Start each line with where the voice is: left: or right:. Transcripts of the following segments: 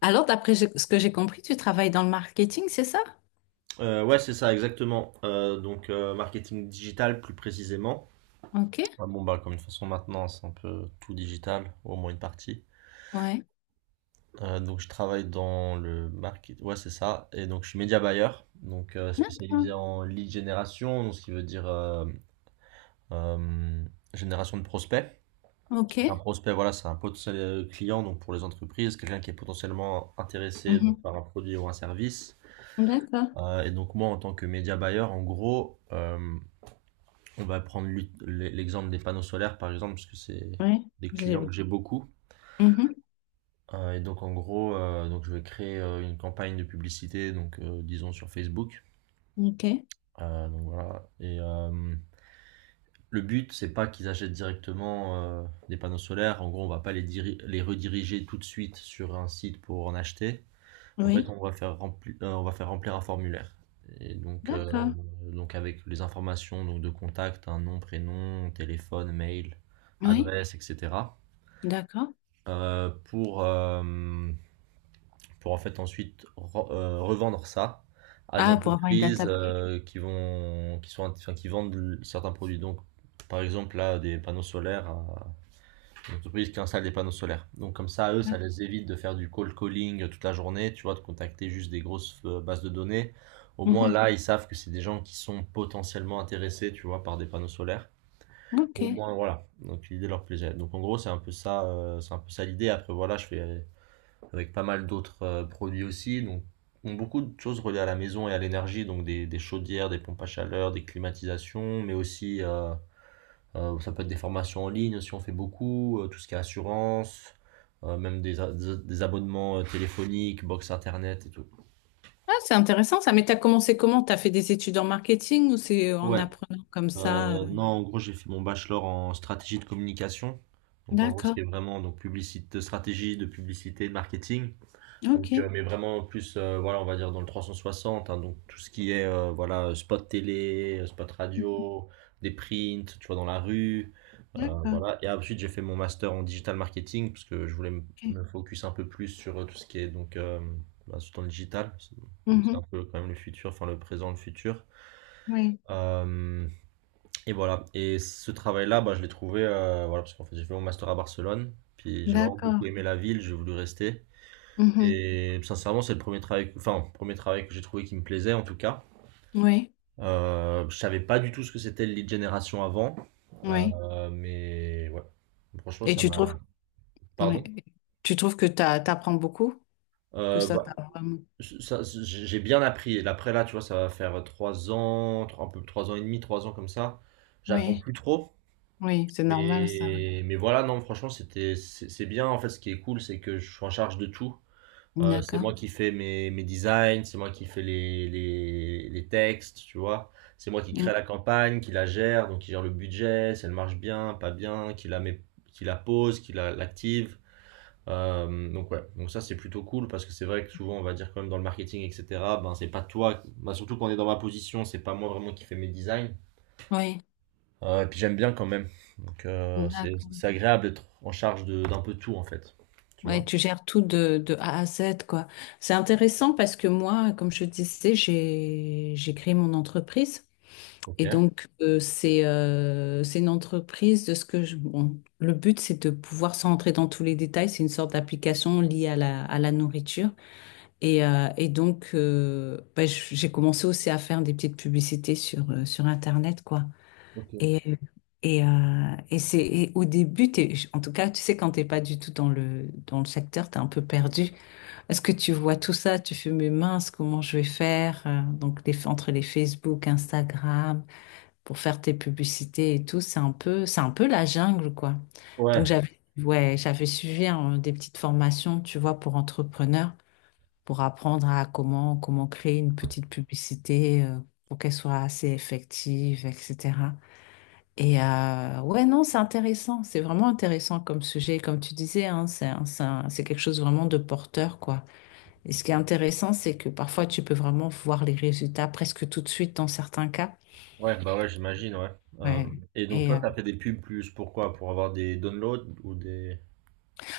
left: Alors, d'après ce que j'ai compris, tu travailles dans le marketing, c'est ça?
right: Ouais, c'est ça, exactement. Marketing digital plus précisément.
left: Ok,
right: Ah bon, bah, comme de toute façon, maintenant, c'est un peu tout digital, au moins une partie.
left: ouais.
right: Donc, je travaille dans le market. Ouais, c'est ça. Et donc, je suis media buyer, donc
left: D'accord.
right: spécialisé en lead génération, donc ce qui veut dire euh, génération de prospects.
left: Ok.
right: Un prospect, voilà, c'est un potentiel client donc pour les entreprises, quelqu'un qui est potentiellement intéressé donc,
left: Mhm.
right: par un produit ou un service.
left: D'accord.
right: Et donc moi, en tant que média buyer, en gros, on va prendre l'exemple des panneaux solaires, par exemple, parce que c'est
left: Oui.
right: des clients que j'ai beaucoup.
left: Mhm.
right: Et donc, en gros, donc je vais créer une campagne de publicité, donc disons sur Facebook.
left: Ok.
right: Donc voilà. Et le but, c'est pas qu'ils achètent directement des panneaux solaires. En gros, on va pas les, les rediriger tout de suite sur un site pour en acheter. En fait,
left: Oui.
right: on va faire remplir un formulaire. Et donc, euh,
left: D'accord.
right: donc avec les informations donc de contact, un nom, prénom, téléphone, mail,
left: Oui.
right: adresse, etc.
left: D'accord.
right: Pour, pour en fait ensuite revendre ça à des
left: Ah, pour avoir une
right: entreprises
left: database.
right: qui vont, qui sont, enfin, qui vendent certains produits. Donc, par exemple, là, des panneaux solaires. L'entreprise qui installe des panneaux solaires. Donc comme ça, eux,
left: Ouais.
right: ça les évite de faire du cold calling toute la journée, tu vois, de contacter juste des grosses bases de données. Au moins
left: Mhm.
right: là, ils savent que c'est des gens qui sont potentiellement intéressés, tu vois, par des panneaux solaires.
left: Ok.
right: Au moins, voilà. Donc l'idée leur plaisait. Donc en gros, c'est un peu ça, c'est un peu ça l'idée. Après, voilà, je fais avec pas mal d'autres produits aussi. Donc ont beaucoup de choses reliées à la maison et à l'énergie, donc des chaudières, des pompes à chaleur, des climatisations, mais aussi ça peut être des formations en ligne si on fait beaucoup, tout ce qui est assurance, même des abonnements téléphoniques, box internet et tout.
left: Ah, c'est intéressant ça. Mais tu as commencé comment? Tu as fait des études en marketing ou c'est en
right: Ouais,
left: apprenant comme ça?
right: non, en gros, j'ai fait mon bachelor en stratégie de communication. Donc, en gros, ce
left: D'accord.
right: qui est vraiment donc, publicité, stratégie de publicité, de marketing.
left: Ok.
right: Mais vraiment plus, voilà, on va dire dans le 360, hein, donc tout ce qui est voilà, spot télé, spot radio, des prints, tu vois, dans la rue,
left: D'accord.
right: voilà. Et ensuite, j'ai fait mon master en digital marketing parce que je voulais me
left: Ok.
right: me focus un peu plus sur tout ce qui est donc bah, surtout dans le digital. C'est c'est
left: Mhm.
right: un peu quand même le futur, enfin le présent, le futur.
left: Oui.
right: Euh, et voilà. Et ce travail-là, bah, je l'ai trouvé, voilà, parce qu'en fait, j'ai fait mon master à Barcelone, puis j'ai vraiment beaucoup
left: D'accord.
right: aimé la ville, j'ai voulu rester.
left: Mhm.
right: Et sincèrement, c'est le premier travail, enfin, premier travail que j'ai trouvé qui me plaisait en tout cas.
left: Oui.
right: Je savais pas du tout ce que c'était le lead generation avant,
left: Oui.
right: mais ouais. Franchement,
left: Et
right: ça
left: tu
right: m'a.
left: trouves Ouais.
right: Pardon?
left: Tu trouves que t'apprends beaucoup? Que
right: Euh,
left: ça
right: bah,
left: t'a vraiment...
right: j'ai bien appris. Et après là, tu vois, ça va faire trois ans, un peu trois ans et demi, trois ans comme ça. J'apprends
left: Oui,
right: plus trop,
left: oui, c'est normal ça,
right: mais voilà, non, franchement, c'est c'est bien. En fait, ce qui est cool, c'est que je suis en charge de tout.
left: oui.
right: C'est
left: D'accord.
right: moi qui fais mes designs, c'est moi qui fais les textes, tu vois. C'est moi qui
left: Mm.
right: crée la campagne, qui la gère, donc qui gère le budget, si elle marche bien, pas bien, qui la met, qui la pose, qui la, l'active. Donc ça c'est plutôt cool parce que c'est vrai que souvent on va dire quand même dans le marketing, etc., ben c'est pas toi, ben, surtout quand on est dans ma position, c'est pas moi vraiment qui fais mes designs.
left: Oui,
right: Et puis j'aime bien quand même. Donc c'est
left: d'accord.
right: c'est agréable d'être en charge d'un peu tout en fait. Tu vois?
left: Ouais, tu gères tout de A à Z, quoi. C'est intéressant parce que moi, comme je te disais, j'ai créé mon entreprise. Et
right: Ok.
left: donc, c'est une entreprise de ce que je... Bon, le but, c'est de pouvoir, sans rentrer dans tous les détails, c'est une sorte d'application liée à la nourriture. Et donc, bah, j'ai commencé aussi à faire des petites publicités sur Internet, quoi.
right: Ok.
left: Et, et, euh, et au début, en tout cas, tu sais, quand t'es pas du tout dans le secteur, t'es un peu perdu. Est-ce que tu vois tout ça? Tu fais, mais mince, comment je vais faire? Donc, entre les Facebook, Instagram, pour faire tes publicités et tout, c'est un peu la jungle, quoi.
right: Ouais,
left: Donc, j'avais suivi hein, des petites formations, tu vois, pour entrepreneurs pour apprendre à comment créer une petite publicité pour qu'elle soit assez effective, etc. Et ouais, non, c'est intéressant, c'est vraiment intéressant comme sujet, comme tu disais, hein, c'est quelque chose vraiment de porteur, quoi. Et ce qui est intéressant, c'est que parfois tu peux vraiment voir les résultats presque tout de suite dans certains cas.
right: ouais, bah ouais, j'imagine, ouais. Euh,
left: Ouais.
right: et donc
left: Et
right: toi, t'as fait des pubs plus pourquoi? Pour avoir des downloads ou des...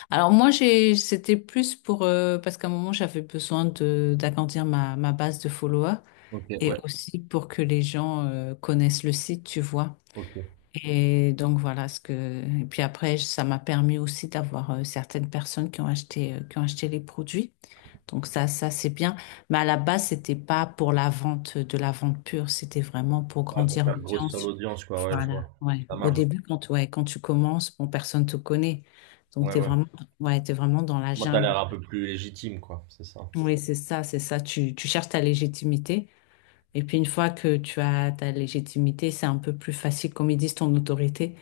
left: alors moi j'ai c'était plus pour parce qu'à un moment j'avais besoin de d'agrandir ma base de followers.
right: Ok,
left: Et
right: ouais,
left: aussi pour que les gens connaissent le site, tu vois.
right: ok.
left: Et donc voilà ce que. Et puis après, ça m'a permis aussi d'avoir certaines personnes qui ont acheté, les produits. Donc ça c'est bien. Mais à la base, c'était pas pour la vente, de la vente pure. C'était vraiment pour
right: Ouais, pour
left: grandir
right: faire grosse sur
left: l'audience.
right: l'audience, quoi, ouais, je
left: Voilà.
right: vois.
left: Ouais.
right: Ça
left: Au
right: marche.
left: début, quand tu commences, bon, personne te connaît. Donc
right: Ouais,
left: t'es
right: ouais.
left: vraiment, ouais, t'es vraiment dans la
right: Moi, t'as l'air
left: jungle.
right: un peu plus légitime, quoi, c'est ça.
left: Oui, c'est ça, c'est ça. Tu cherches ta légitimité. Et puis une fois que tu as ta légitimité, c'est un peu plus facile, comme ils disent, ton autorité.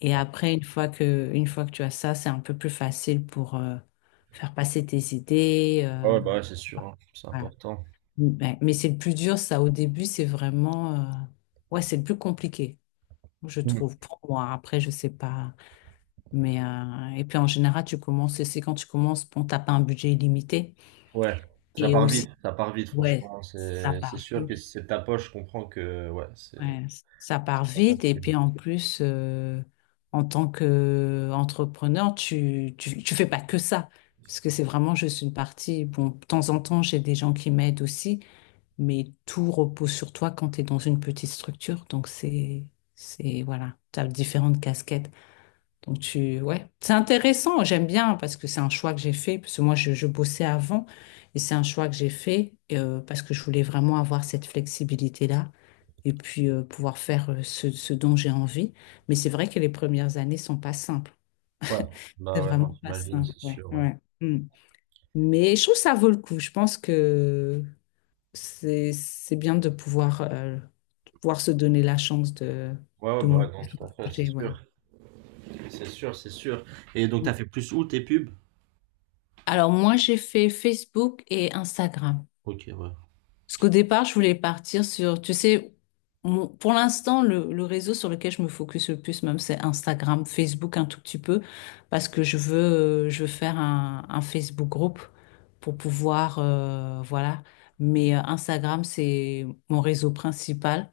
left: Et
right: Ouais,
left: après, une fois que tu as ça, c'est un peu plus facile pour faire passer tes idées.
right: ah ouais, bah ouais, c'est sûr, hein, c'est
left: Voilà.
right: important.
left: Mais c'est le plus dur, ça, au début, c'est vraiment... ouais, c'est le plus compliqué, je
right: Hmm.
left: trouve, pour moi. Après, je sais pas. Mais, et puis en général, tu commences, c'est quand tu commences, bon, t'as pas un budget illimité.
right: Ouais,
left: Et aussi,
right: ça part vite,
left: ouais,
right: franchement, hein.
left: ça
right: C'est
left: part
right: sûr que
left: vite.
right: si c'est de ta poche, je comprends que, ouais, c'est
left: Ouais, ça part
right: c'est pas
left: vite et
right: facile.
left: puis en plus, en tant qu'entrepreneur, tu fais pas que ça, parce que c'est vraiment juste une partie. Bon, de temps en temps, j'ai des gens qui m'aident aussi, mais tout repose sur toi quand tu es dans une petite structure. Donc c'est, voilà, tu as différentes casquettes. Donc ouais, c'est intéressant. J'aime bien parce que c'est un choix que j'ai fait parce que moi je bossais avant et c'est un choix que j'ai fait parce que je voulais vraiment avoir cette flexibilité-là et puis pouvoir faire ce dont j'ai envie. Mais c'est vrai que les premières années sont pas simples.
right: Ouais, bah
left: C'est
right: ouais, non,
left: vraiment pas
right: j'imagine,
left: simple.
right: c'est
left: Ouais,
right: sûr, ouais.
left: ouais. Mm. Mais je trouve que ça vaut le coup. Je pense que c'est bien de pouvoir se donner la chance de
right: Ouais, ouais, bah ouais, non,
left: monter son
right: tout à fait, c'est
left: projet. Ouais.
right: sûr. C'est sûr, c'est sûr. Et donc, t'as fait plus où tes pubs?
left: Alors moi, j'ai fait Facebook et Instagram.
right: Ok, ouais.
left: Parce qu'au départ, je voulais partir sur, tu sais, pour l'instant, le réseau sur lequel je me focus le plus, même, c'est Instagram, Facebook un tout petit peu, parce que je veux faire un, Facebook groupe pour pouvoir, voilà. Mais Instagram, c'est mon réseau principal.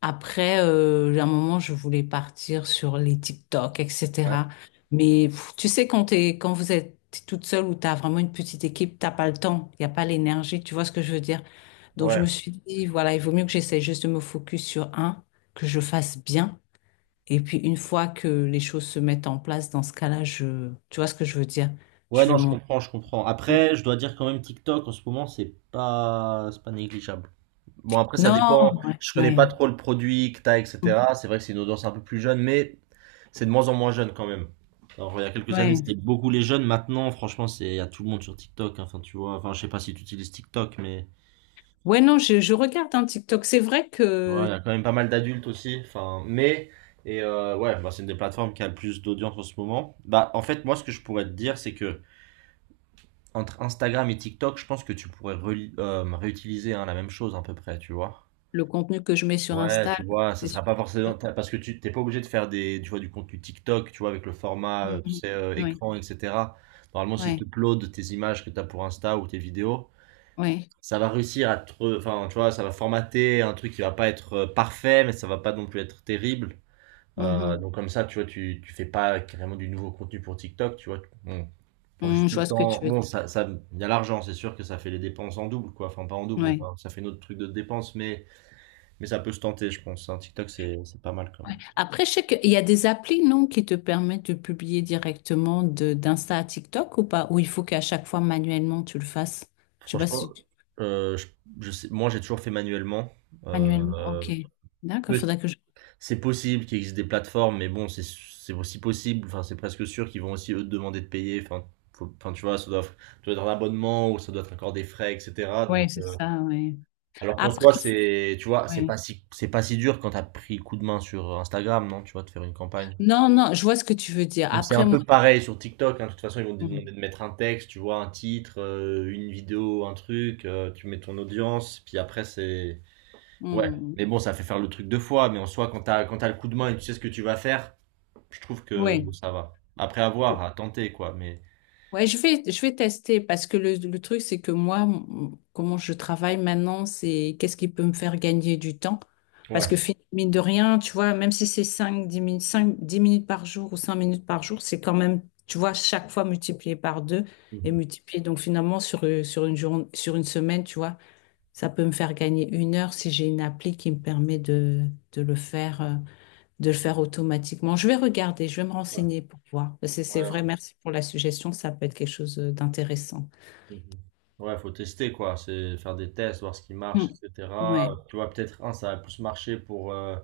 left: Après, à un moment, je voulais partir sur les TikTok,
right: Ouais,
left: etc. Mais pff, tu sais, quand t'es, quand vous êtes toute seule ou t'as vraiment une petite équipe, t'as pas le temps, il n'y a pas l'énergie, tu vois ce que je veux dire? Donc, je me
right: ouais.
left: suis dit, voilà, il vaut mieux que j'essaie juste de me focus sur un, que je fasse bien. Et puis, une fois que les choses se mettent en place, dans ce cas-là, tu vois ce que je veux dire?
right: Ouais,
left: Je vais
right: non, je
left: monter.
right: comprends, je comprends. Après, je dois dire quand même TikTok en ce moment, c'est pas négligeable. Bon, après, ça
left: Non,
right: dépend.
left: ouais,
right: Je connais pas
left: ouais.
right: trop le produit que t'as, etc. C'est vrai que c'est une audience un peu plus jeune, mais c'est de moins en moins jeune quand même. Alors, il y a quelques années,
left: Ouais,
right: c'était beaucoup les jeunes. Maintenant, franchement, c'est à tout le monde sur TikTok, hein. Enfin, tu vois, enfin, je sais pas si tu utilises TikTok, mais
left: ouais, non, je regarde un TikTok. C'est vrai
right: ouais, il y
left: que
right: a quand même pas mal d'adultes aussi. Enfin, mais ouais, bah, c'est une des plateformes qui a le plus d'audience en ce moment. Bah, en fait, moi, ce que je pourrais te dire, c'est que entre Instagram et TikTok, je pense que tu pourrais réutiliser hein, la même chose à peu près, tu vois.
left: le contenu que je mets sur
right: Ouais,
left: Insta,
right: tu vois, ça
left: c'est
right: sera
left: sur...
right: pas forcément parce que tu t'es pas obligé de faire des, tu vois, du contenu TikTok, tu vois, avec le format, tu
left: Mhm.
right: sais,
left: Oui,
right: écran, etc. Normalement, si tu
left: oui,
right: uploads tes images que tu as pour Insta ou tes vidéos,
left: oui.
right: ça va réussir à enfin, tu vois, ça va formater un truc qui va pas être parfait, mais ça va pas non plus être terrible.
left: Mhm.
right: Donc comme ça, tu vois, tu fais pas carrément du nouveau contenu pour TikTok, tu vois. Bon, prends juste
left: Mhm, je
right: le
left: vois ce que
right: temps.
left: tu veux
right: Bon,
left: dire.
right: il y a l'argent, c'est sûr que ça fait les dépenses en double, quoi. Enfin, pas en double, mais
left: Oui.
right: enfin, ça fait notre truc de dépenses, mais ça peut se tenter, je pense. Un TikTok, c'est pas mal quand même.
left: Ouais. Après, je sais qu'il y a des applis, non, qui te permettent de publier directement de d'Insta à TikTok ou pas? Ou il faut qu'à chaque fois manuellement tu le fasses? Je sais pas
right: Franchement,
left: si tu...
right: euh, je, je sais, moi, j'ai toujours fait manuellement.
left: manuellement.
right: Euh,
left: Ok. D'accord,
right: peut-
left: faudrait que je.
right: c'est possible qu'il existe des plateformes, mais bon, c'est aussi possible. Enfin, c'est presque sûr qu'ils vont aussi eux te demander de payer. Enfin, tu vois, ça doit être un abonnement ou ça doit être encore des frais, etc.
left: Oui,
right: Donc
left: c'est
right: euh,
left: ça, oui.
right: Alors qu'en
left: Après,
right: soi, c'est, tu vois,
left: oui.
right: c'est pas si dur quand t'as pris coup de main sur Instagram, non, tu vois, de faire une campagne.
left: Non, non, je vois ce que tu veux dire.
right: Donc c'est un
left: Après, moi.
right: peu pareil sur TikTok, hein. De toute façon, ils vont te demander de mettre un texte, tu vois, un titre, une vidéo, un truc, tu mets ton audience, puis après c'est, ouais. Mais bon, ça fait faire le truc deux fois, mais en soi, quand t'as le coup de main et tu sais ce que tu vas faire, je trouve que
left: Oui.
right: ça va. À voir, à tenter, quoi, mais.
left: Ouais, je vais tester parce que le truc, c'est que moi, comment je travaille maintenant, c'est qu'est-ce qui peut me faire gagner du temps? Parce
right: Ouais.
left: que fin mine de rien, tu vois, même si c'est 5 10 minutes par jour ou 5 minutes par jour, c'est quand même, tu vois, chaque fois multiplié par deux et
right: Mhm.
left: multiplié. Donc finalement, sur une journée, sur une semaine, tu vois, ça peut me faire gagner une heure si j'ai une appli qui me permet de le faire. De le faire automatiquement. Je vais regarder, je vais me
right: Ouais,
left: renseigner pour voir. C'est,
right: ouais,
left: c'est vrai,
right: ouais.
left: merci pour la suggestion, ça peut être quelque chose d'intéressant.
right: Mhm. Ouais, faut tester quoi, c'est faire des tests, voir ce qui
left: Hmm.
right: marche, etc.
left: Ouais,
right: Tu vois, peut-être un, ça va plus marcher pour, euh,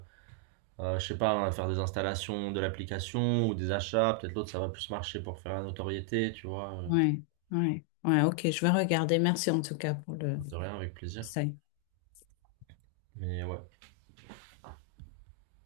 right: euh, je sais pas, hein, faire des installations de l'application ou des achats. Peut-être l'autre, ça va plus marcher pour faire la notoriété, tu vois.
left: ouais, ouais, ouais, ok, je vais regarder. Merci en tout cas pour le
right: De rien, avec plaisir.
left: conseil.
right: Mais ouais.